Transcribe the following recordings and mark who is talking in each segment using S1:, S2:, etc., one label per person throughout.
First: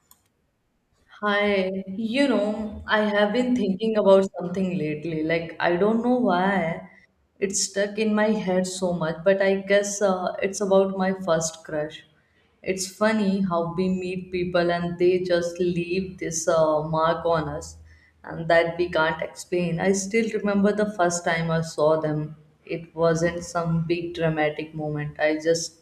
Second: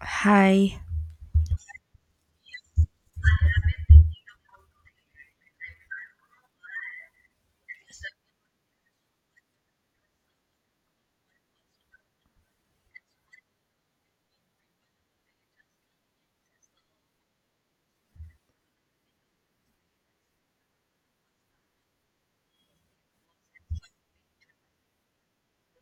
S1: Hi.
S2: Hi, you know, I have been thinking about something lately. Like, I don't know why it's stuck in my head so much, but I guess it's about my first crush. It's funny how we meet people and they just leave this mark on us and that we can't explain. I still remember the first time I saw them. It wasn't some big dramatic moment. I just,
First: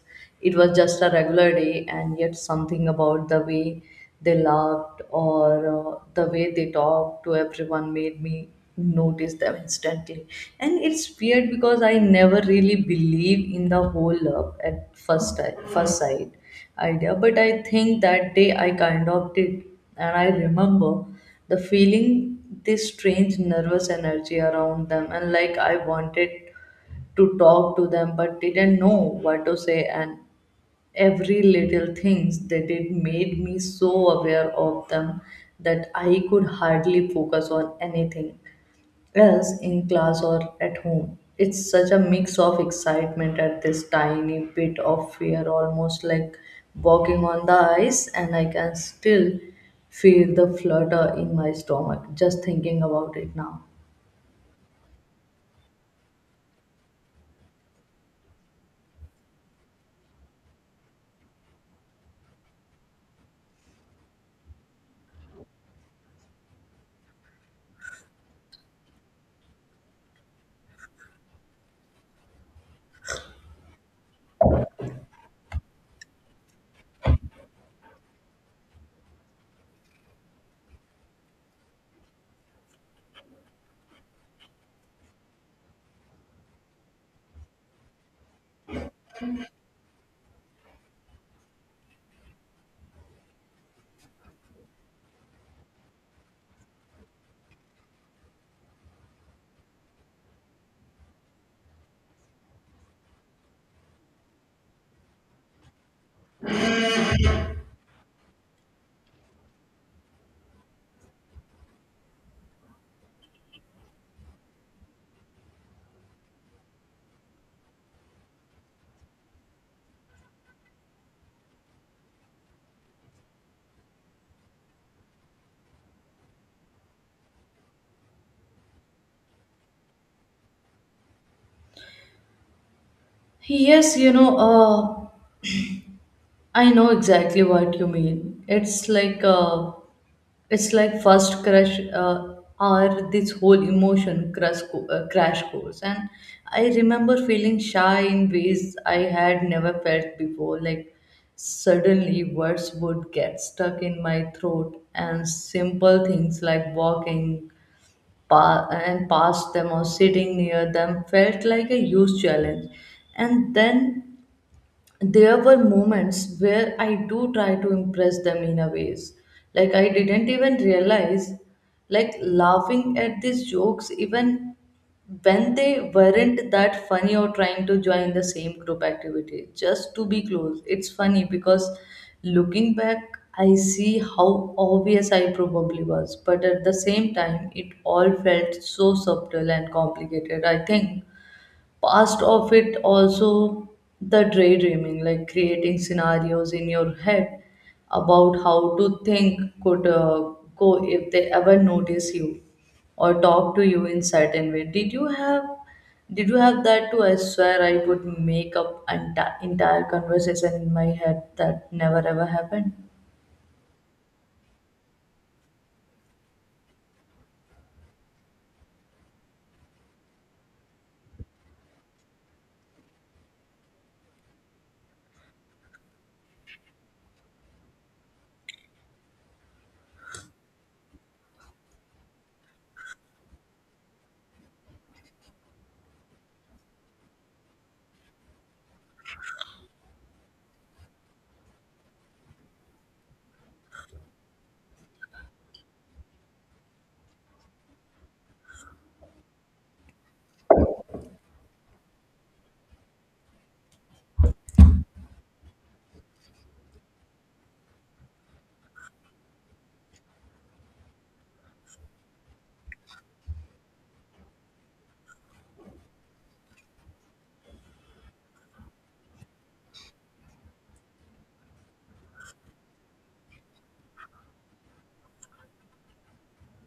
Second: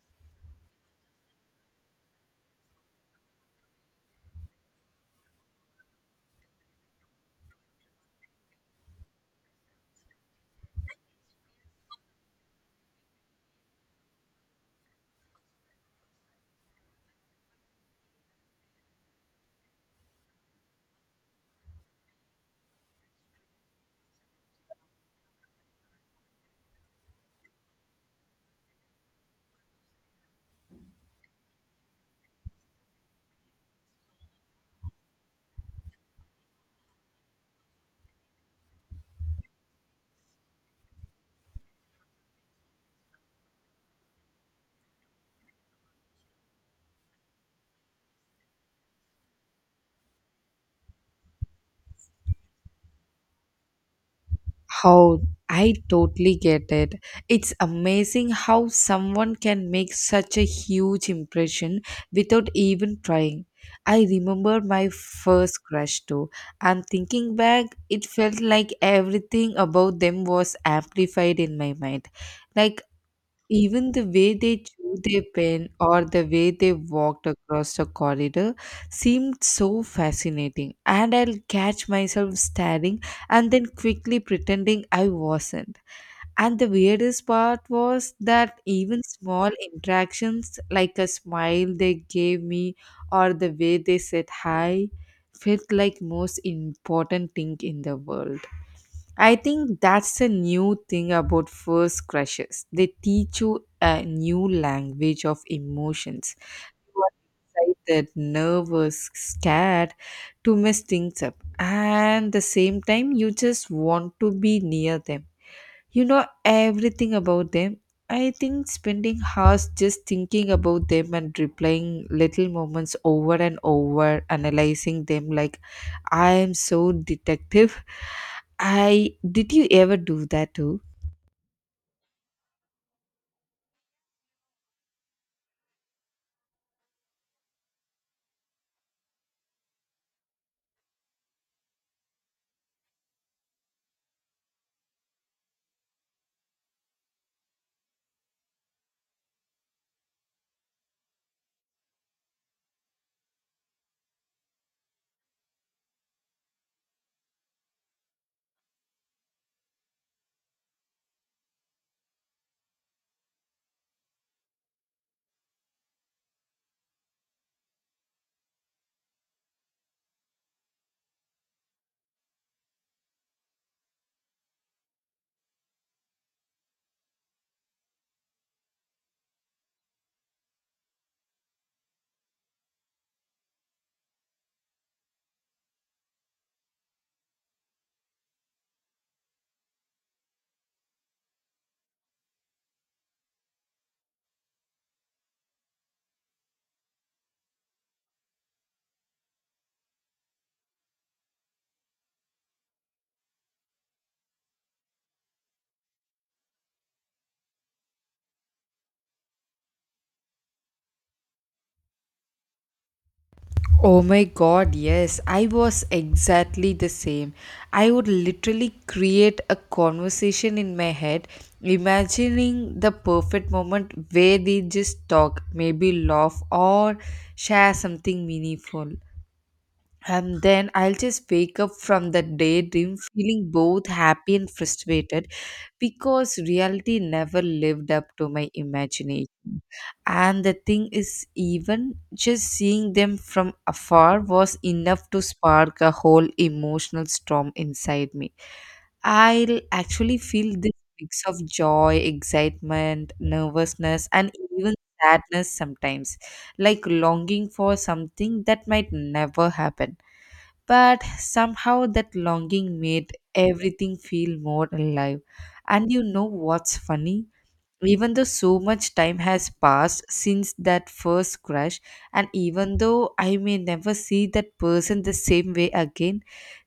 S2: it was just a regular day, and yet something about the way they laughed or the way they talked to everyone made me notice them instantly. And it's weird because I never really believe in the whole love at first sight idea, but I think that day I kind of did. And I remember the feeling, this strange nervous energy around them, and like I wanted to talk to them but didn't know what to say, and every little things they did made me so aware of them that I could hardly focus on anything else in class or at home. It's such a mix of excitement at this tiny bit of fear, almost like walking on the ice, and I can still feel the flutter in my stomach just thinking about it now.
S1: How I totally get it. It's amazing how someone can make such a huge impression without even trying. I remember my first crush too, and thinking back, it felt like everything about them was amplified in my mind. Like Even the way they drew their pen or the way they walked across the corridor seemed so fascinating, and I'll catch myself staring and then quickly pretending I wasn't. And the weirdest part was that even small interactions, like a smile they gave me or the way they said hi, felt like most important thing in the world. I think that's the new thing about first crushes. They teach you a new language of emotions. You are excited, nervous, scared to mess things up. And the same time, you just want to be near them you know everything about them. I think spending hours just thinking about them and replaying little moments over and over, analyzing them like I am so detective. I Did you ever do that too?
S2: Yes, you know, I know exactly what you mean. It's like first crush, or this whole emotion crash course. And I remember feeling shy in ways I had never felt before. Like suddenly words would get stuck in my throat, and simple things like walking pa- and past them or sitting near them felt like a huge challenge. And then there were moments where I do try to impress them in a ways. Like I didn't even realize, like laughing at these jokes even when they weren't that funny, or trying to join the same group activity just to be close. It's funny because looking back, I see how obvious I probably was, but at the same time, it all felt so subtle and complicated. I think past of it also the daydreaming, like creating scenarios in your head about how to think could go if they ever notice you or talk to you in certain way. Did you have that too? I swear I would make up entire conversation in my head that never ever happened.
S1: Oh my god, yes, I was exactly the same. I would literally create a conversation in my head, imagining the perfect moment where they just talk, maybe laugh, or share something meaningful, and then I'll just wake up from that daydream feeling both happy and frustrated because reality never lived up to my imagination. And the thing is, even just seeing them from afar was enough to spark a whole emotional storm inside me. I'll actually feel this mix of joy, excitement, nervousness, and even sadness sometimes, like longing for something that might never happen, but somehow that longing made everything feel more alive. And you know what's funny? Even though so much time has passed since that first crush, and even though I may never see that person the same way again,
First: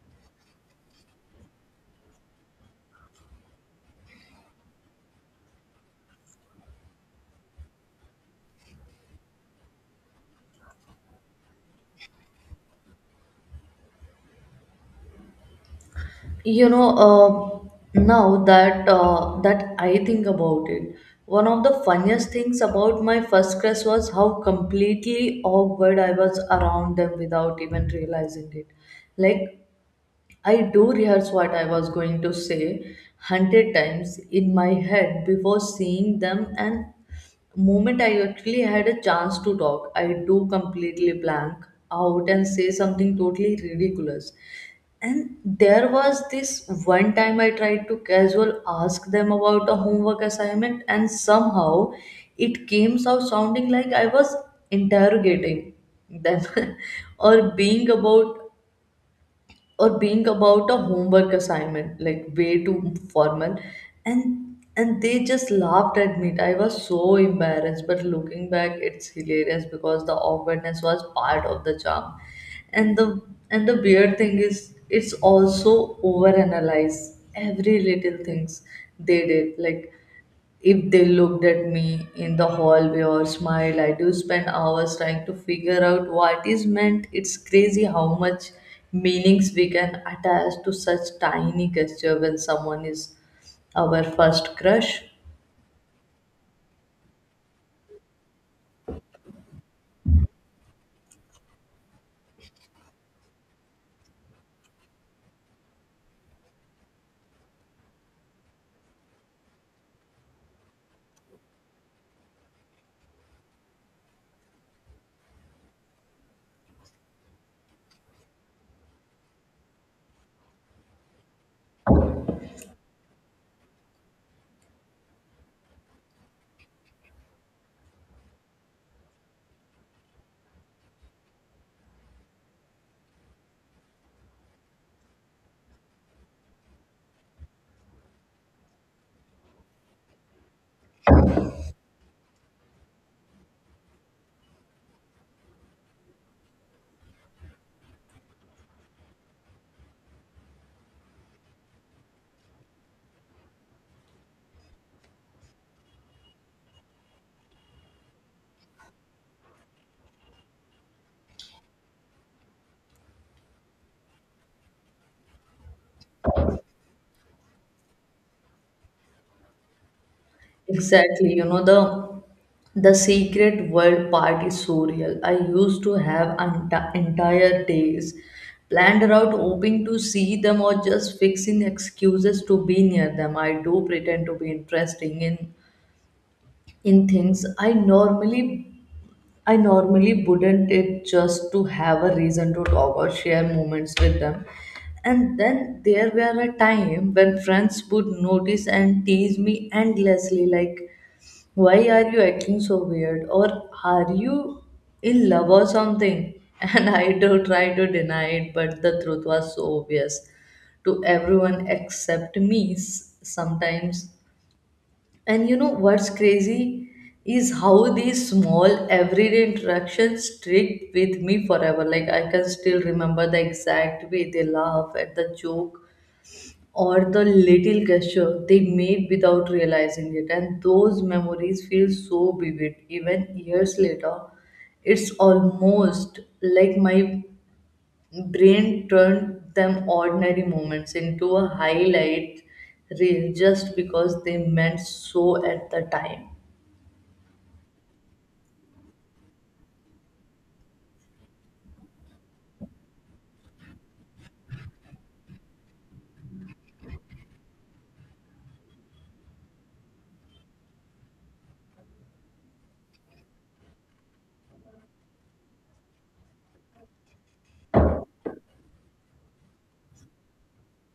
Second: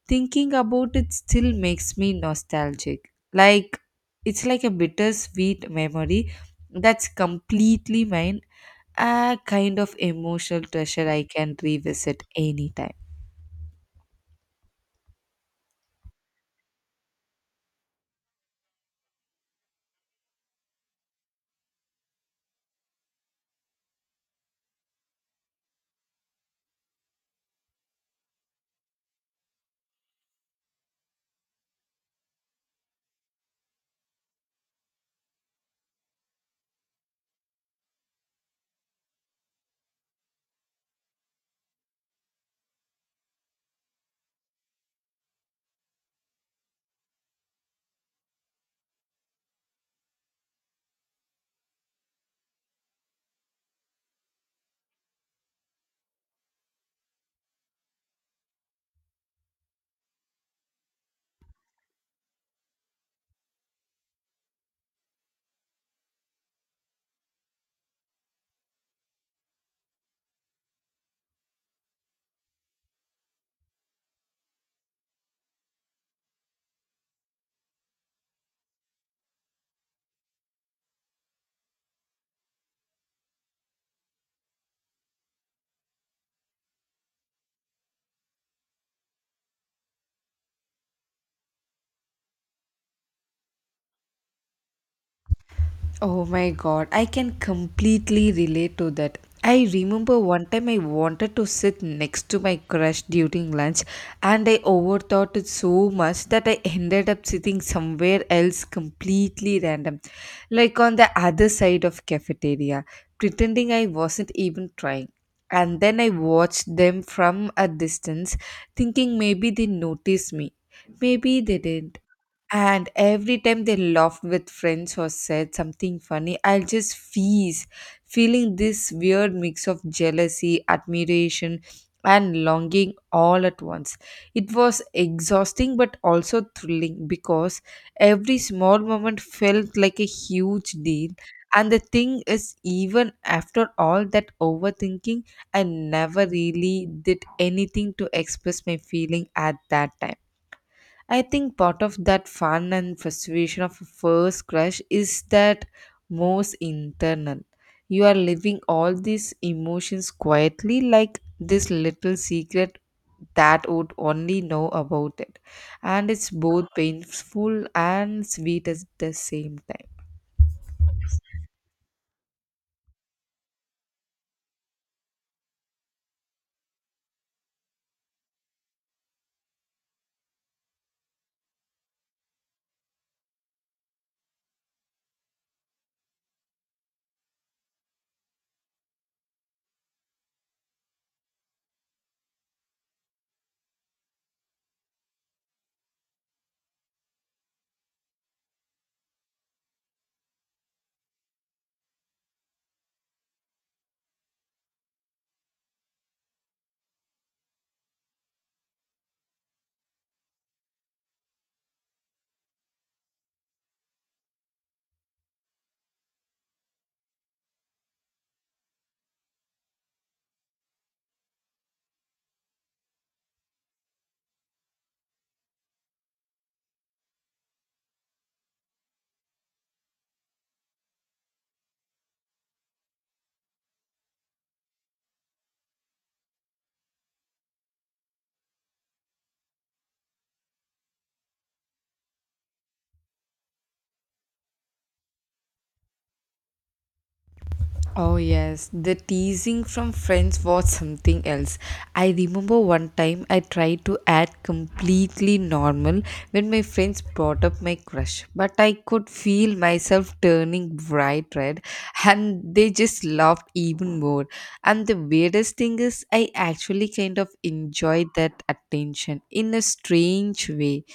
S1: thinking about it still makes me nostalgic. Like, it's like a bittersweet memory that's completely mine, a kind of emotional treasure I can revisit anytime.
S2: Now that I think about it, one of the funniest things about my first crush was how completely awkward I was around them without even realizing it. Like, I do rehearse what I was going to say 100 times in my head before seeing them, and moment I actually had a chance to talk, I do completely blank out and say something totally ridiculous. And there was this one time I tried to casual ask them about a homework assignment, and somehow it came out sounding like I was interrogating them or being about or being about a homework assignment, like way too formal. And and they just laughed at me. I was so embarrassed, but looking back it's hilarious because the awkwardness was part of the charm. And the and the weird thing is, it's also overanalyze every little things they did. Like, if they looked at me in the hallway or smiled, I do spend hours trying to figure out what is meant. It's crazy how much meanings we can attach to such tiny gesture when someone is our first crush.
S1: Oh my god, I can completely relate to that. I remember one time I wanted to sit next to my crush during lunch, and I overthought it so much that I ended up sitting somewhere else completely random, like on the other side of cafeteria, pretending I wasn't even trying. And then I watched them from a distance, thinking maybe they noticed me. Maybe they didn't, and every time they laughed with friends or said something funny, I'll just freeze, feeling this weird mix of jealousy, admiration, and longing all at once. It was exhausting but also thrilling because every small moment felt like a huge deal. And the thing is, even after all that overthinking, I never really did anything to express my feeling at that time. I think part of that fun and frustration of a first crush is that most internal. You are living all these emotions quietly, like this little secret that would only know about it. And it's both painful and sweet at the same time.
S2: Exactly, you know, the secret world part is so real. I used to have entire days planned around hoping to see them or just fixing excuses to be near them. I do pretend to be interesting in things I normally wouldn't it, just to have a reason to talk or share moments with them. And then there were a time when friends would notice and tease me endlessly, like, why are you acting so weird, or are you in love or something? And I do try to deny it, but the truth was so obvious to everyone except me. Sometimes. And you know what's crazy is how these small everyday interactions stick with me forever. Like, I can still remember the exact way they laugh at the joke or the little gesture they made without realizing it. And those memories feel so vivid even years later. It's almost like my brain turned them ordinary moments into a highlight reel just because they meant so at the time.
S1: Oh, yes, the teasing from friends was something else. I remember one time I tried to act completely normal when my friends brought up my crush, but I could feel myself turning bright red and they just laughed even more. And the weirdest thing is, I actually kind of enjoyed that attention in a strange way.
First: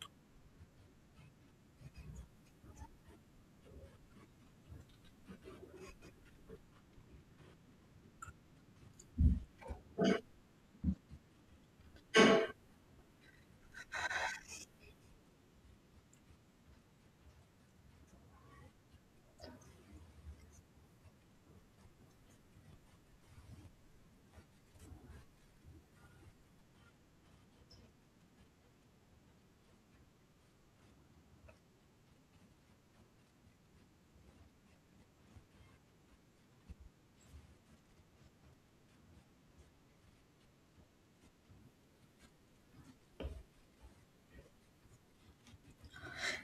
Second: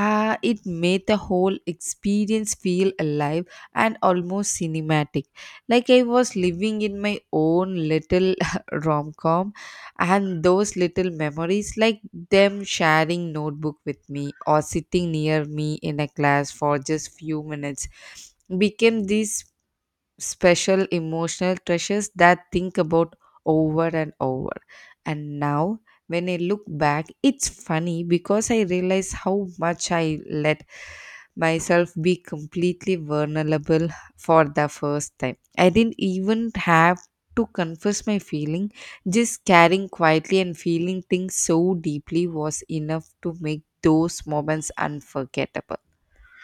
S1: Ah, it made the whole experience feel alive and almost cinematic. Like I was living in my own little rom com, and those little memories, like them sharing notebook with me or sitting near me in a class for just few minutes, became these special emotional treasures that think about over and over. And now when I look back, it's funny because I realize how much I let myself be completely vulnerable for the first time. I didn't even have to confess my feeling. Just caring quietly and feeling things so deeply was enough to make those moments unforgettable.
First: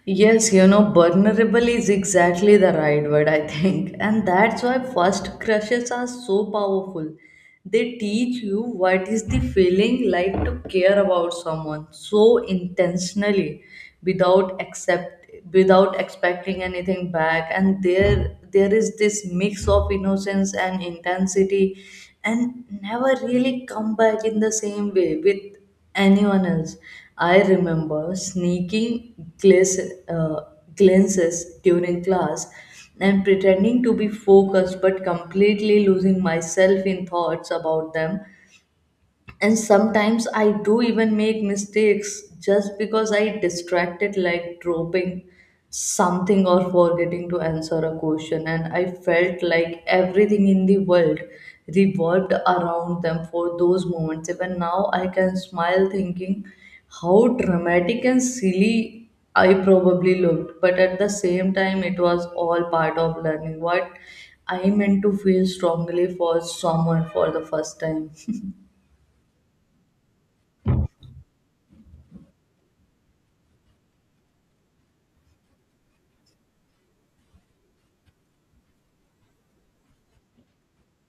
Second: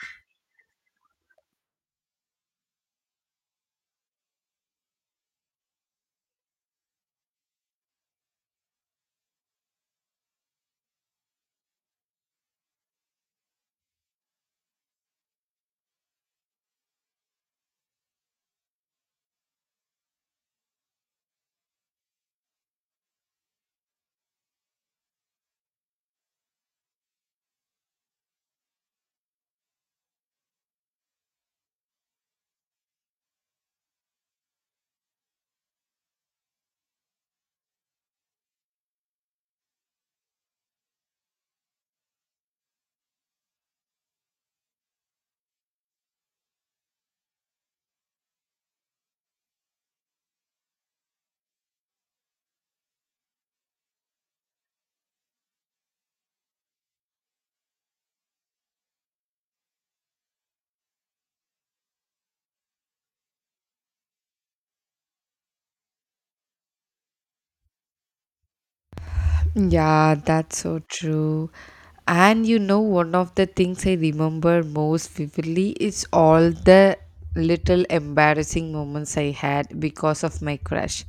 S2: Yes, you know, vulnerable is exactly the right word, I think. And that's why first crushes are so powerful. They teach you what is the feeling like to care about someone so intentionally without accept without expecting anything back. And there is this mix of innocence and intensity and never really come back in the same way with anyone else. I remember sneaking glaze, uh, glances during class and pretending to be focused but completely losing myself in thoughts about them. And sometimes I do even make mistakes just because I distracted, like dropping something or forgetting to answer a question. And I felt like everything in the world revolved around them for those moments. Even now I can smile thinking how dramatic and silly I probably looked, but at the same time, it was all part of learning what I meant to feel strongly for someone for the first time.
S1: Yeah, that's so true. And you know, one of the things I remember most vividly is all the little embarrassing moments I had because of my crush.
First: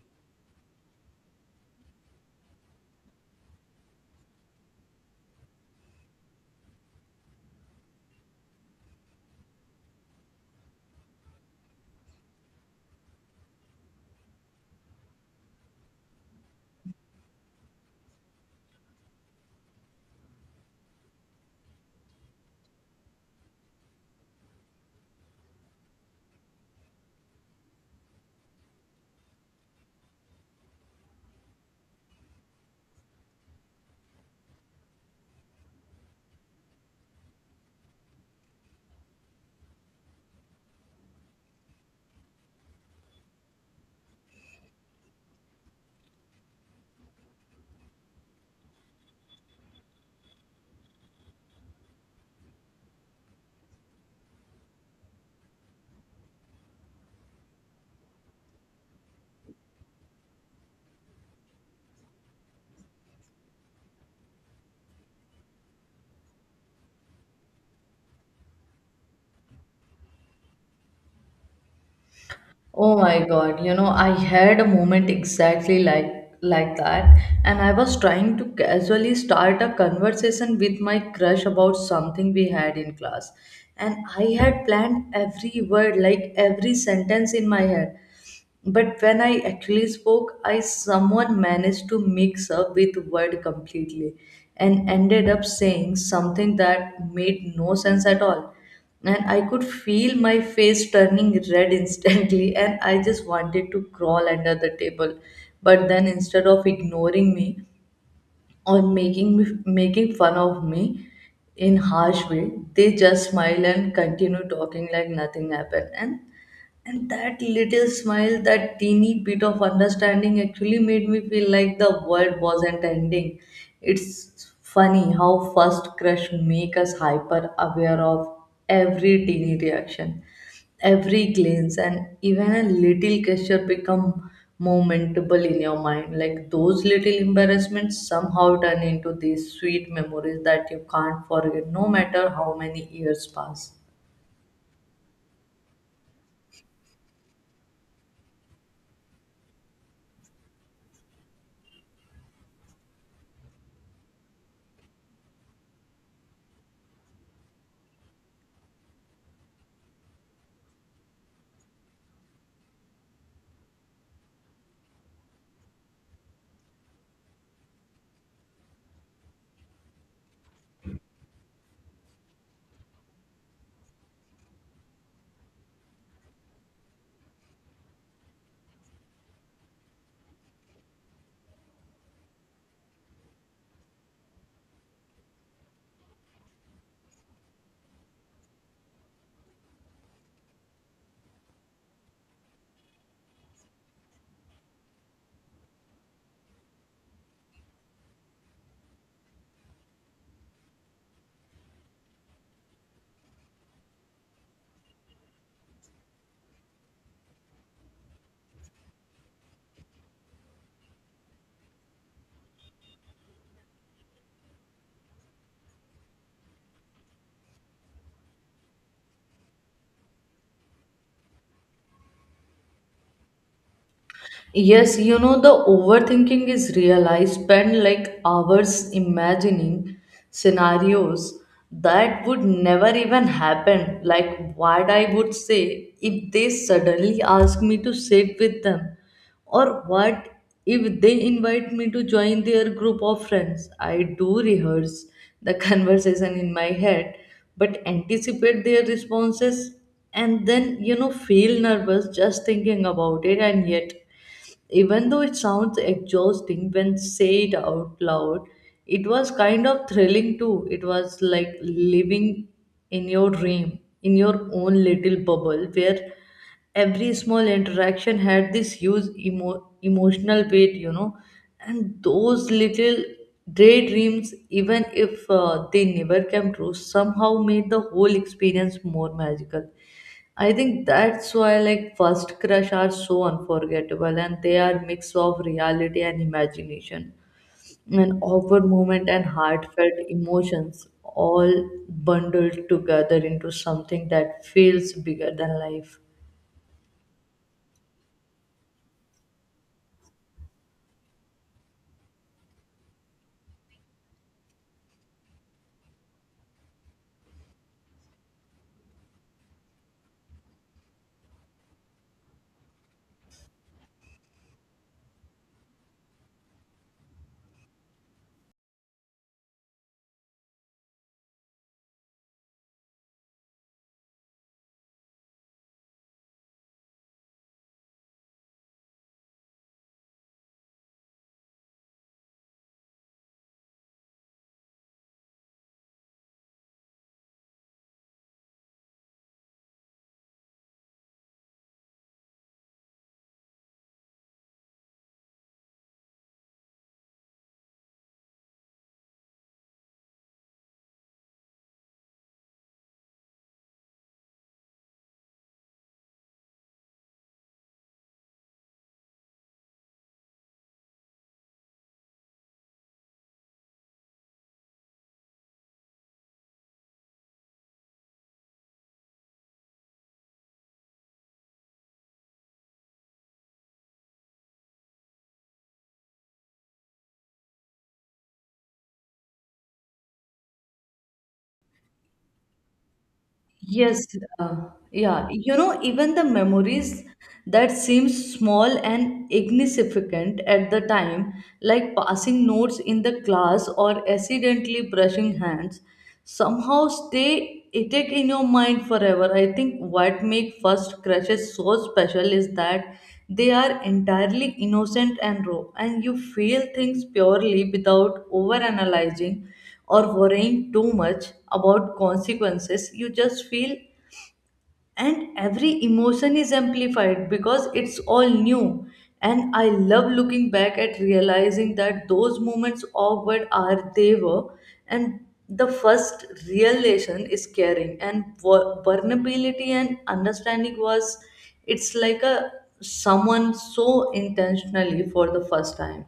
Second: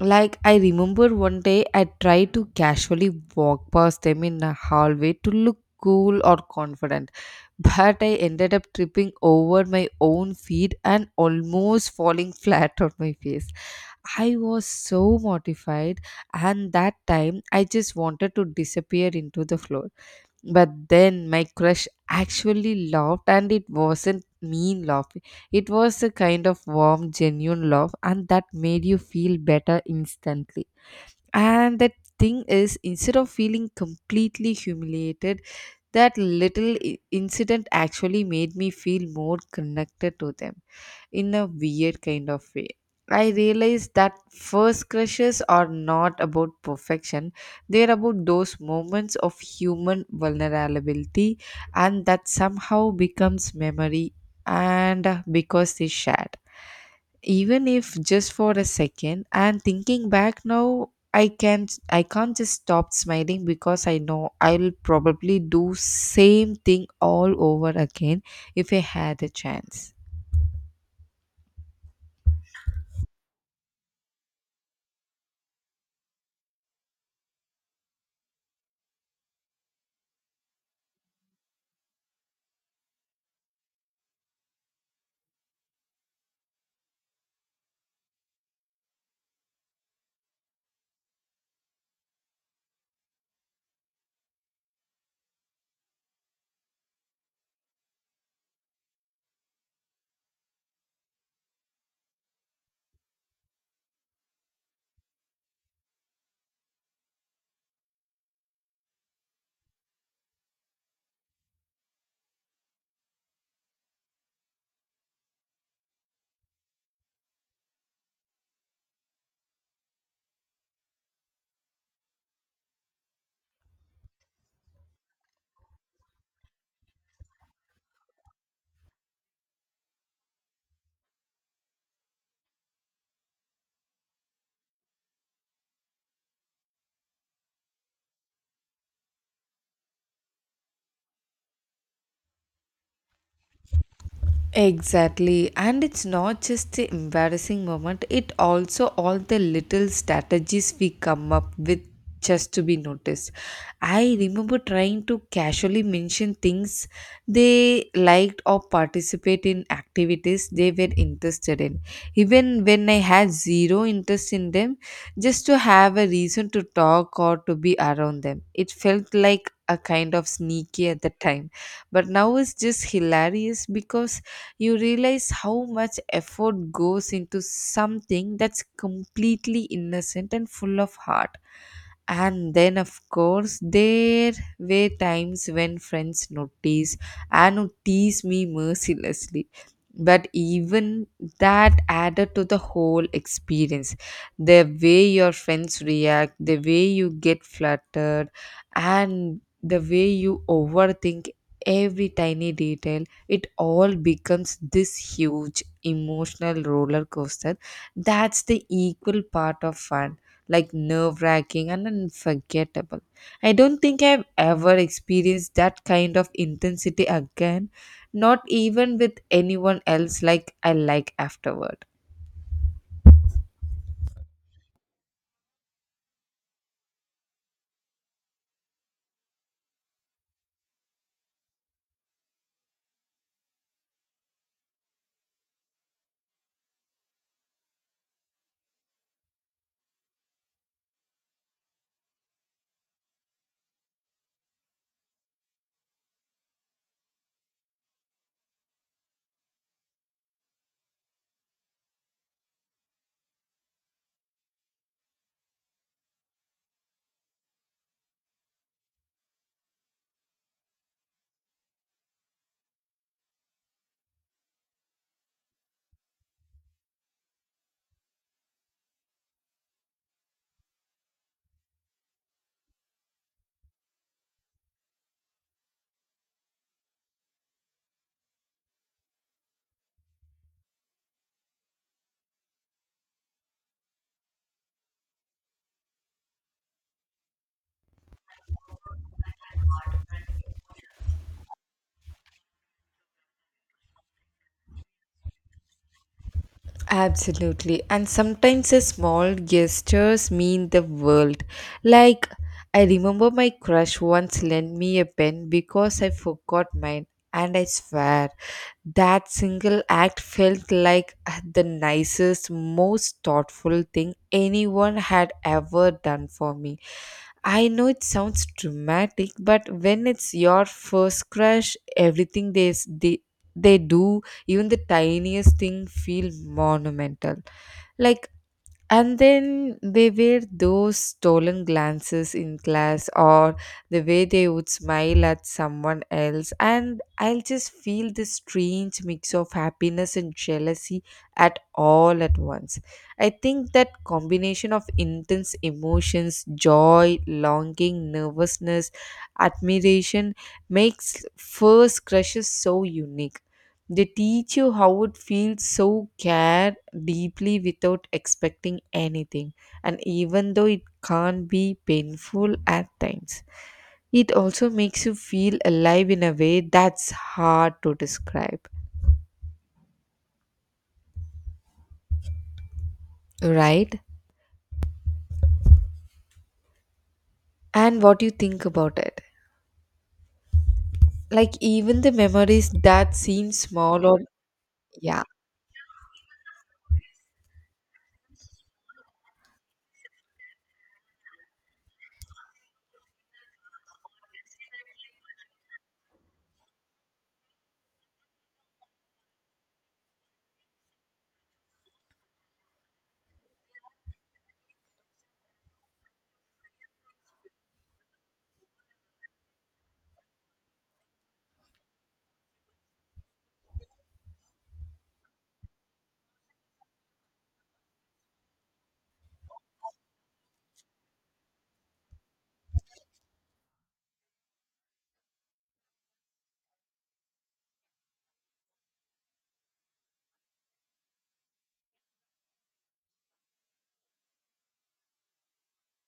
S1: Like, I remember one day I tried to casually walk past them in a hallway to look cool or confident, but I ended up tripping over my own feet and almost falling flat on my face. I was so mortified, and that time I just wanted to disappear into the floor. But then my crush actually laughed, and it wasn't mean laughing, it was a kind of warm, genuine laugh, and that made you feel better instantly. And that thing is, instead of feeling completely humiliated, that little incident actually made me feel more connected to them in a weird kind of way. I realized that first crushes are not about perfection, they're about those moments of human vulnerability, and that somehow becomes memory, and because they shared, even if just for a second. And thinking back now, I can't just stop smiling because I know I'll probably do same thing all over again if I had a chance.
S2: Oh my God, you know, I had a moment exactly like that. And I was trying to casually start a conversation with my crush about something we had in class, and I had planned every word, like every sentence in my head, but when I actually spoke, I someone managed to mix up with word completely and ended up saying something that made no sense at all. And I could feel my face turning red instantly, and I just wanted to crawl under the table. But then instead of ignoring me or making me making fun of me, in harsh way, they just smile and continue talking like nothing happened. And that little smile, that teeny bit of understanding, actually made me feel like the world wasn't ending. It's funny how first crush make us hyper aware of every teeny reaction, every glance, and even a little gesture become momentable in your mind. Like those little embarrassments somehow turn into these sweet memories that you can't forget no matter how many years pass.
S1: Exactly, and it's not just the embarrassing moment, it also all the little strategies we come up with just to be noticed. I remember trying to casually mention things they liked or participate in activities they were interested in, even when I had zero interest in them, just to have a reason to talk or to be around them. It felt like a kind of sneaky at the time, but now it's just hilarious because you realize how much effort goes into something that's completely innocent and full of heart. And then, of course, there were times when friends noticed and would tease me mercilessly. But even that added to the whole experience. The way your friends react, the way you get flattered, and the way you overthink every tiny detail, it all becomes this huge emotional roller coaster. That's the equal part of fun, like nerve wracking and unforgettable. I don't think I've ever experienced that kind of intensity again, not even with anyone else like I like afterward.
S2: Yes, you know, the overthinking is real. I spend like hours imagining scenarios that would never even happen. Like, what I would say if they suddenly ask me to sit with them, or what if they invite me to join their group of friends. I do rehearse the conversation in my head, but anticipate their responses and then, you know, feel nervous just thinking about it, and yet. Even though it sounds exhausting when say it out loud, it was kind of thrilling too. It was like living in your dream, in your own little bubble where every small interaction had this huge emotional weight, you know, and those little daydreams, even if they never came true, somehow made the whole experience more magical. I think that's why like first crush are so unforgettable, and they are mix of reality and imagination, an awkward moment and heartfelt emotions all bundled together into something that feels bigger than life.
S1: Absolutely. And sometimes the small gestures mean the world. Like, I remember my crush once lent me a pen because I forgot mine, and I swear that single act felt like the nicest, most thoughtful thing anyone had ever done for me. I know it sounds dramatic, but when it's your first crush, everything they do, even the tiniest thing, feel monumental. Like, and then they were those stolen glances in class or the way they would smile at someone else, and I'll just feel this strange mix of happiness and jealousy at all at once. I think that combination of intense emotions, joy, longing, nervousness, admiration, makes first crushes so unique. They teach you how it feels so care deeply without expecting anything, and even though it can't be painful at times, it also makes you feel alive in a way that's hard to describe, right? And what do you think about it, like even the memories that seem small
S2: Yes,
S1: or yeah
S2: yeah. You know, even the memories that seem small and insignificant at the time, like passing notes in the class or accidentally brushing hands, somehow stay etched in your mind forever. I think what make first crushes so special is that they are entirely innocent and raw, and you feel things purely without overanalyzing or worrying too much about consequences. You just feel, and every emotion is amplified because it's all new. And I love looking back at realizing that those moments of what are they were, and the first real lesson is caring and vulnerability and understanding was, it's like a someone so intentionally for the first time.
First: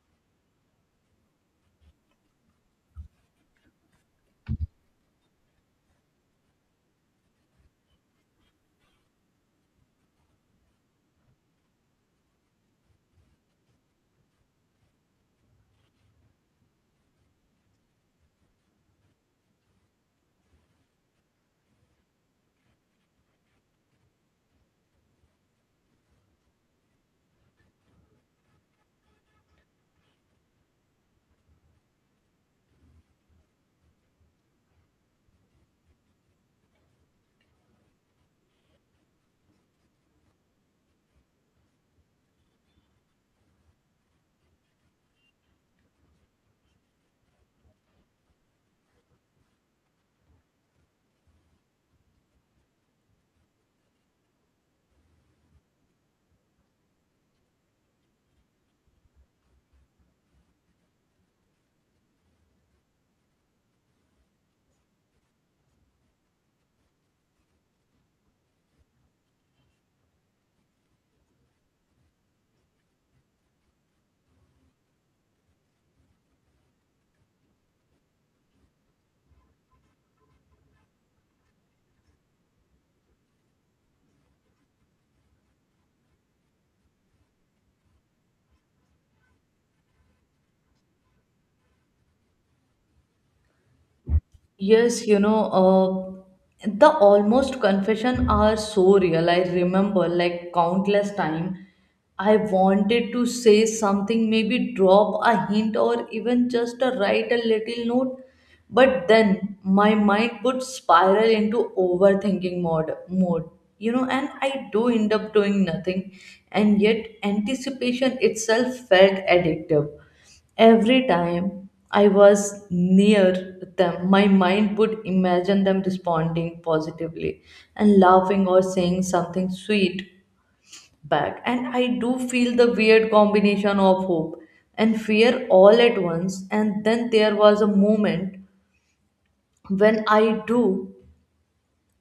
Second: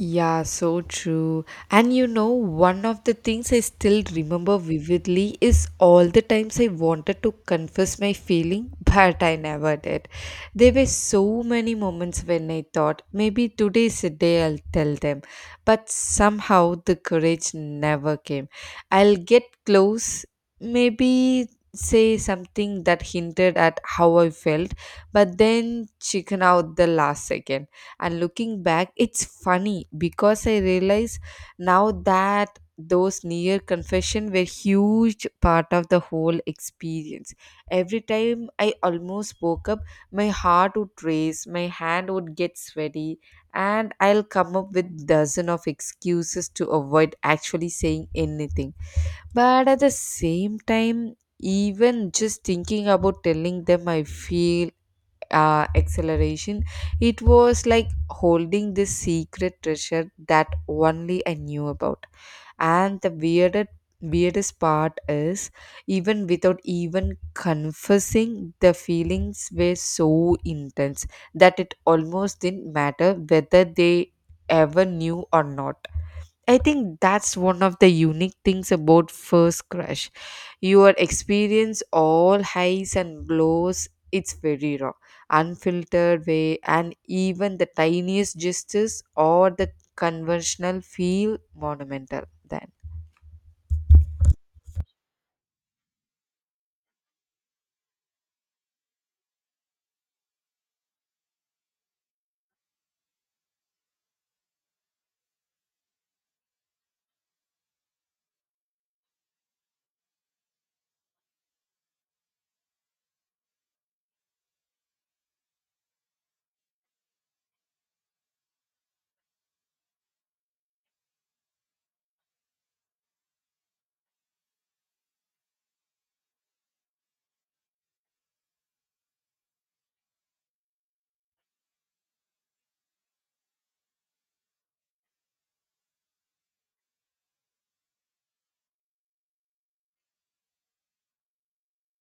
S1: Yeah, so true. And you know, one of the things I still remember vividly is all the times I wanted to confess my feeling, but I never did. There were so many moments when I thought maybe today's the day I'll tell them, but somehow the courage never came. I'll get close, maybe say something that hinted at how I felt, but then chicken out the last second. And looking back, it's funny because I realize now that those near confession were huge part of the whole experience. Every time I almost woke up, my heart would race, my hand would get sweaty, and I'll come up with dozen of excuses to avoid actually saying anything. But at the same time, even just thinking about telling them I feel acceleration. It was like holding this secret treasure that only I knew about. And the weirdest part is, even without even confessing, the feelings were so intense that it almost didn't matter whether they ever knew or not. I think that's one of the unique things about first crush. You experience all highs and lows. It's very raw, unfiltered way, and even the tiniest gestures or the conventional feel monumental. Then
S2: Yes, you know, the almost confession are so real. I remember like countless time I wanted to say something, maybe drop a hint or even just a write a little note, but then my mind would spiral into overthinking mode, you know, and I do end up doing nothing, and yet anticipation itself felt addictive. Every time I was near them, my mind would imagine them responding positively and laughing or saying something sweet back. And I do feel the weird combination of hope and fear all at once. And then there was a moment when I do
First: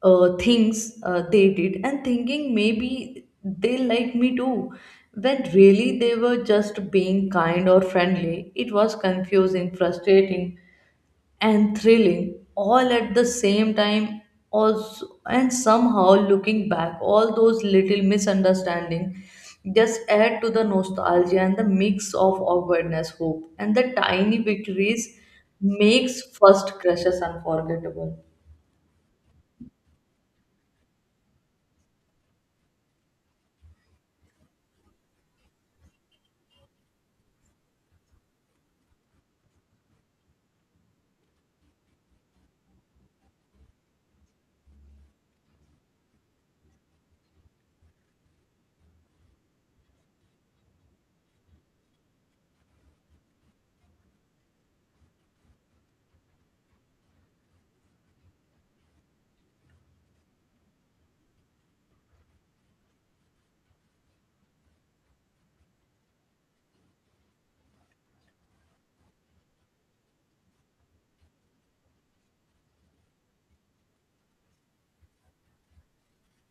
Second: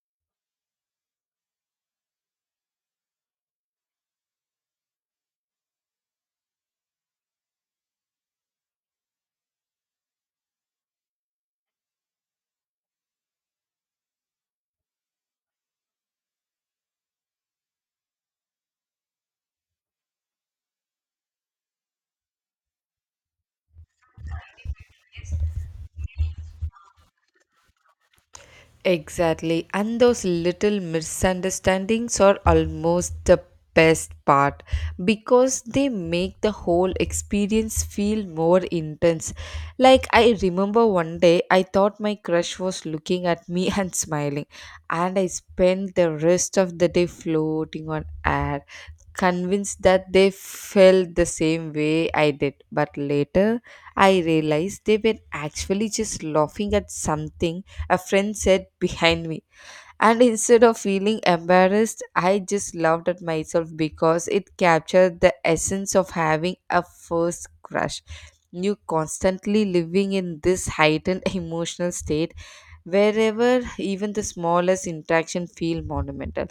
S2: things they did and thinking maybe they like me too, when really they were just being kind or friendly. It was confusing, frustrating, and thrilling all at the same time also. And somehow, looking back, all those little misunderstanding just add to the nostalgia, and the mix of awkwardness, hope, and the tiny victories makes first crushes unforgettable.
S1: exactly. And those little misunderstandings are almost the best part because they make the whole experience feel more intense. Like, I remember one day I thought my crush was looking at me and smiling, and I spent the rest of the day floating on air. Convinced that they felt the same way I did, but later I realized they were actually just laughing at something a friend said behind me. And instead of feeling embarrassed, I just laughed at myself because it captured the essence of having a first crush. You constantly living in this heightened emotional state wherever even the smallest interaction feel monumental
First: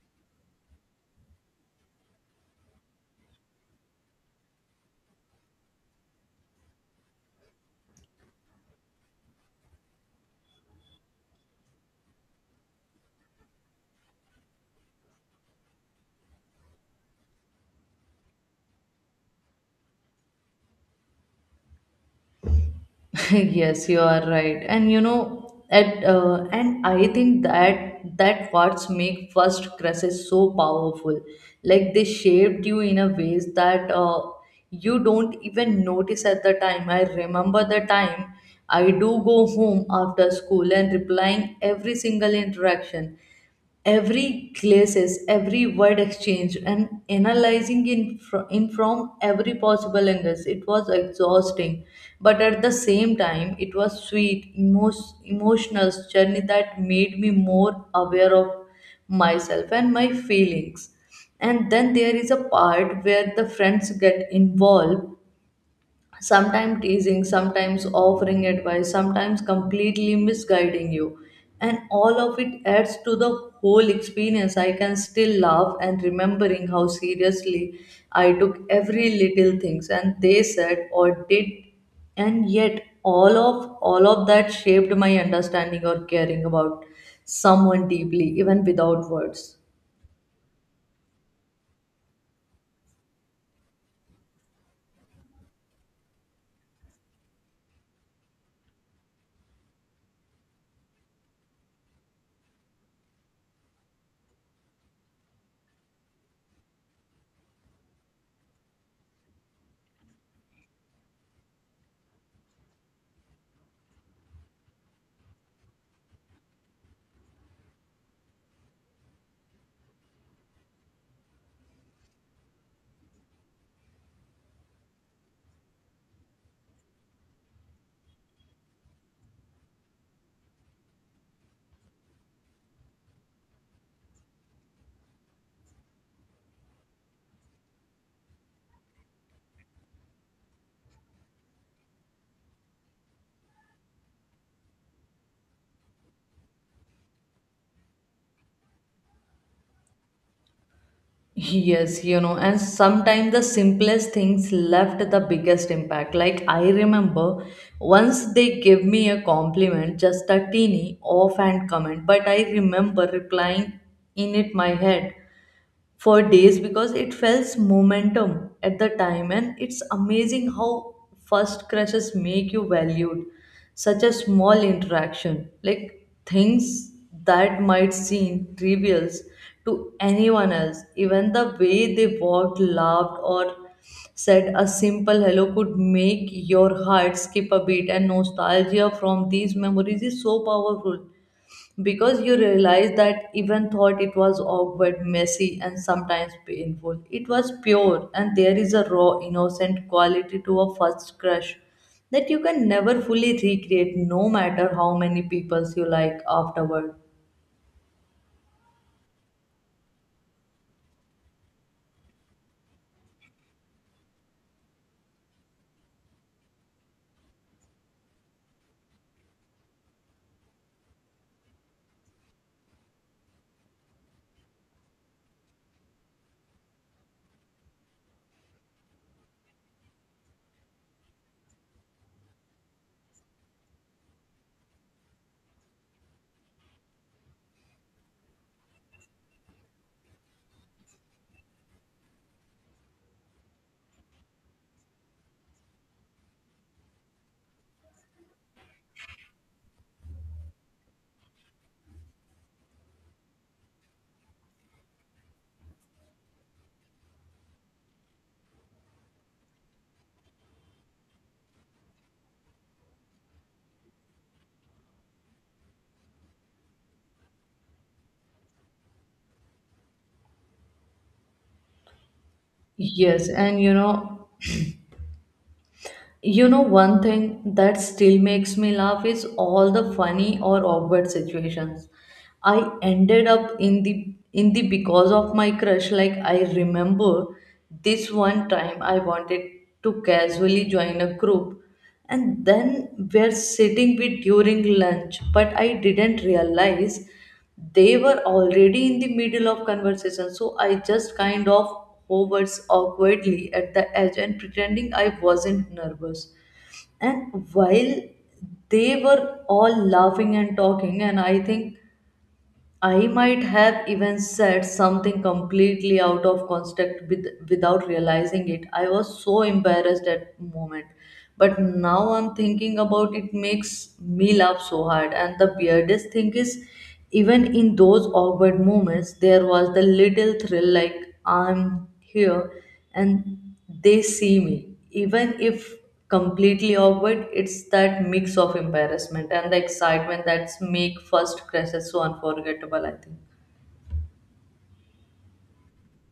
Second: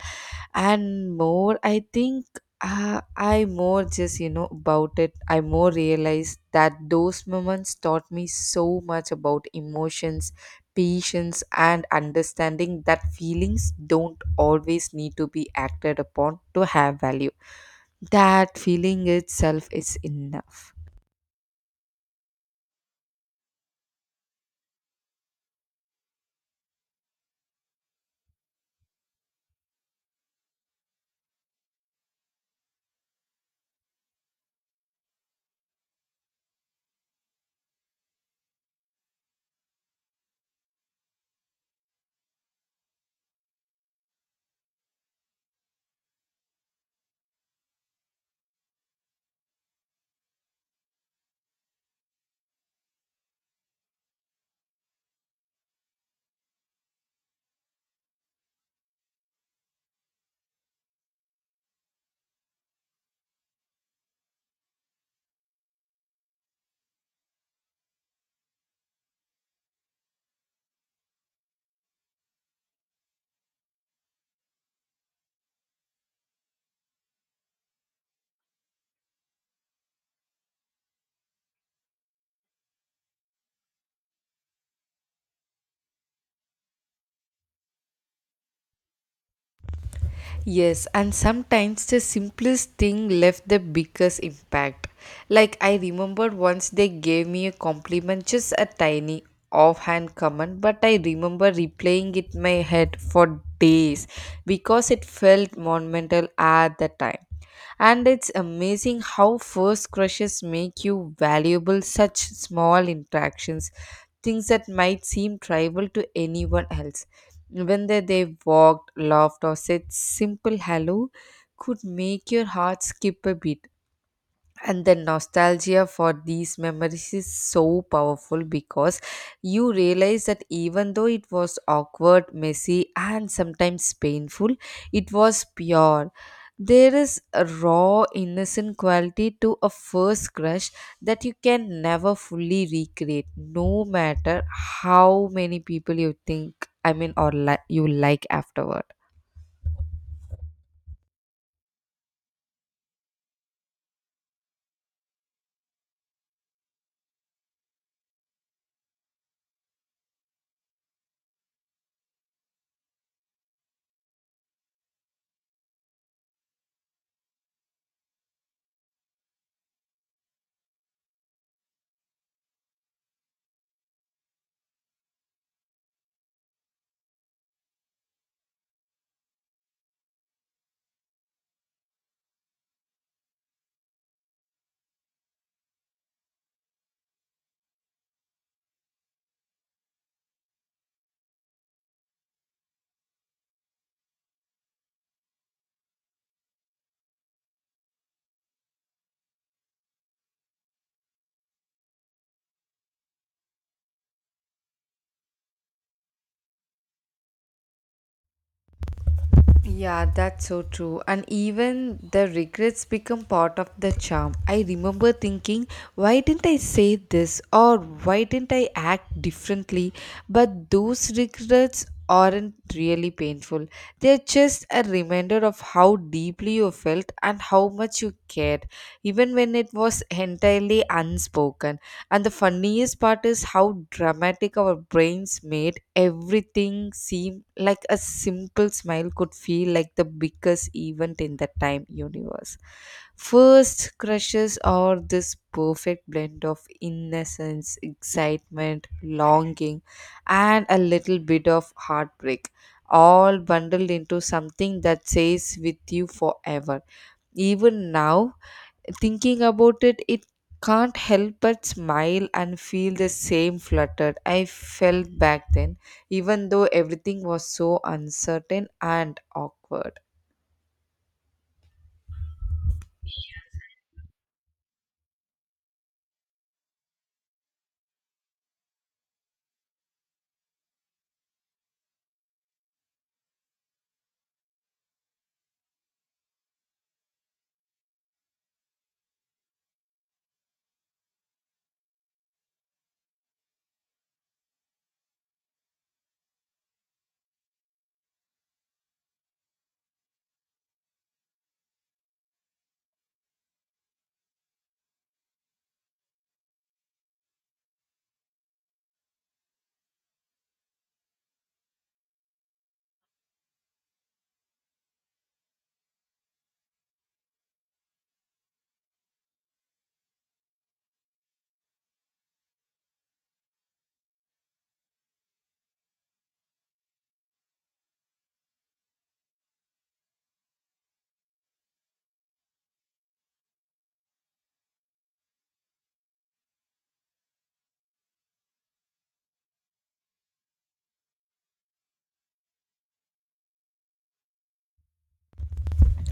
S1: and more. I think, I more just you know about it, I more realized that those moments taught me so much about emotions, patience, and understanding that feelings don't always need to be acted upon to have value, that feeling itself is enough.
S2: Yes, you are right. And you know, at and I think that what's make first crushes so powerful, like they shaped you in a ways that you don't even notice at the time. I remember the time I do go home after school and replying every single interaction, every glazes, every word exchanged, and analyzing in from every possible angle. It was exhausting, but at the same time, it was sweet, emotional journey that made me more aware of myself and my feelings. And then there is a part where the friends get involved, sometimes teasing, sometimes offering advice, sometimes completely misguiding you. And all of it adds to the whole experience. I can still laugh and remembering how seriously I took every little things and they said or did, and yet all of that shaped my understanding or caring about someone deeply, even without words.
S1: Yes, and sometimes the simplest thing left the biggest impact. Like I remembered once they gave me a compliment, just a tiny offhand comment, but I remember replaying it in my head for days because it felt monumental at the time. And it's amazing how first crushes make you valuable such small interactions, things that might seem trivial to anyone else. When they walked, laughed, or said simple hello could make your heart skip a beat, and the nostalgia for these memories is so powerful because you realize that even though it was awkward, messy, and sometimes painful, it was pure. There is a raw, innocent quality to a first crush that you can never fully recreate, no matter how many people you think I mean or li- you like afterward.
S2: Yes, you know, and sometimes the simplest things left the biggest impact. Like I remember once they gave me a compliment, just a teeny offhand comment, but I remember replying in it my head for days because it felt momentum at the time. And it's amazing how first crushes make you valued such a small interaction, like things that might seem trivial to anyone else, even the way they walked, laughed, or said a simple hello could make your heart skip a beat. And nostalgia from these memories is so powerful because you realize that even thought it was awkward, messy, and sometimes painful, it was pure, and there is a raw, innocent quality to a first crush that you can never fully recreate, no matter how many people you like afterward.
S1: Yeah, that's so true. And even the regrets become part of the charm. I remember thinking, why didn't I say this or why didn't I act differently? But those regrets aren't really painful. They're just a reminder of how deeply you felt and how much you cared, even when it was entirely unspoken. And the funniest part is how dramatic our brains made everything seem, like a simple smile could feel like the biggest event in the time universe. First crushes are this perfect blend of innocence, excitement, longing, and a little bit of heartbreak. All bundled into something that stays with you forever. Even now, thinking about it, it can't help but smile and feel the same fluttered I felt back then, even though everything was so uncertain and awkward.
S2: Yes, and you know, you know, one thing that still makes me laugh is all the funny or awkward situations I ended up in the because of my crush. Like I remember this one time I wanted to casually join a group and then we're sitting with during lunch, but I didn't realize they were already in the middle of conversation. So I just kind of hovered awkwardly at the edge and pretending I wasn't nervous. And while they were all laughing and talking, and I think I might have even said something completely out of context without realizing it. I was so embarrassed at moment, but now I'm thinking about it makes me laugh so hard. And the weirdest thing is, even in those awkward moments, there was the little thrill like I'm here and they see me. Even if completely awkward, it's that mix of embarrassment and the excitement that's make first crashes so unforgettable, I think.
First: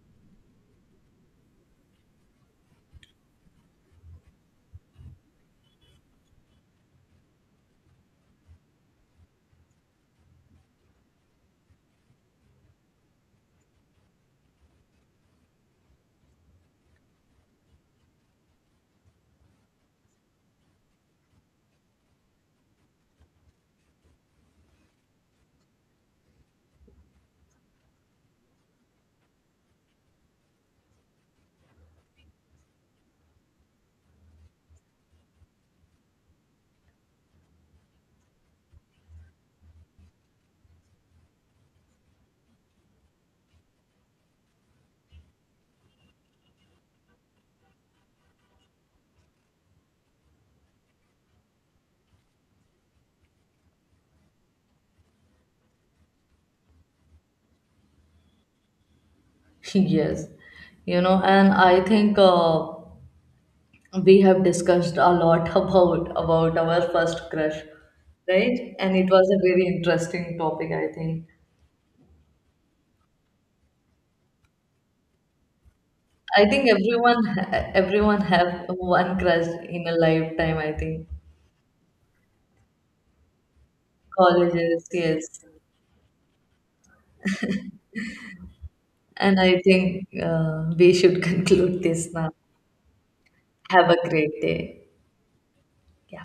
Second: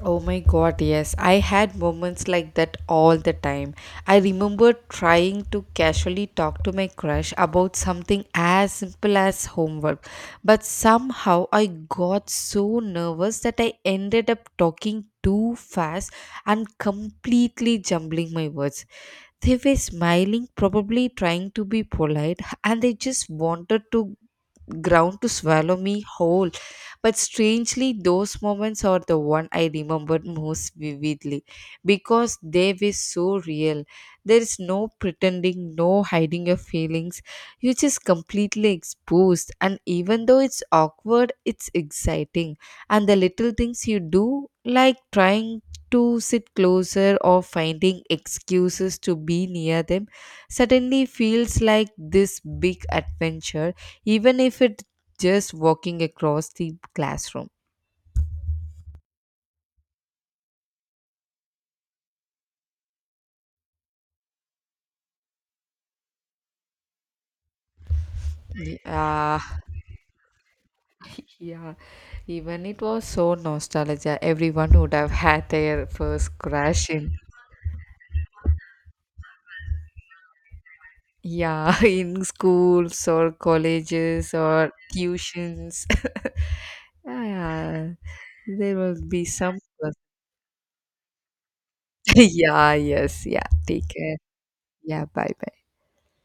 S1: Oh my god, yes. I had moments like that all the time. I remember trying to casually talk to my crush about something as simple as homework, but somehow I got so nervous that I ended up talking too fast and completely jumbling my words. They were smiling, probably trying to be polite, and they just wanted to ground to swallow me whole. But strangely, those moments are the one I remember most vividly because they were so real. There is no pretending, no hiding your feelings. You're just completely exposed, and even though it's awkward, it's exciting. And the little things you do, like trying to sit closer or finding excuses to be near them, suddenly feels like this big adventure, even if it's just walking across the classroom.
S2: Yes, you know, and I think we have discussed a lot about our first crush, right? And it was
S1: Yeah,
S2: a very interesting topic, I think.
S1: yeah. Even it was so nostalgia. Everyone would have had their first
S2: I think
S1: crush in,
S2: everyone have one crush in a lifetime, I think.
S1: yeah, in schools or colleges or
S2: Colleges, yes.
S1: tuitions. Yeah, there will be
S2: And
S1: some.
S2: I think we should conclude this now.
S1: Yeah, yes, yeah. Take
S2: Have a
S1: care.
S2: great day.
S1: Yeah, bye.
S2: Yeah.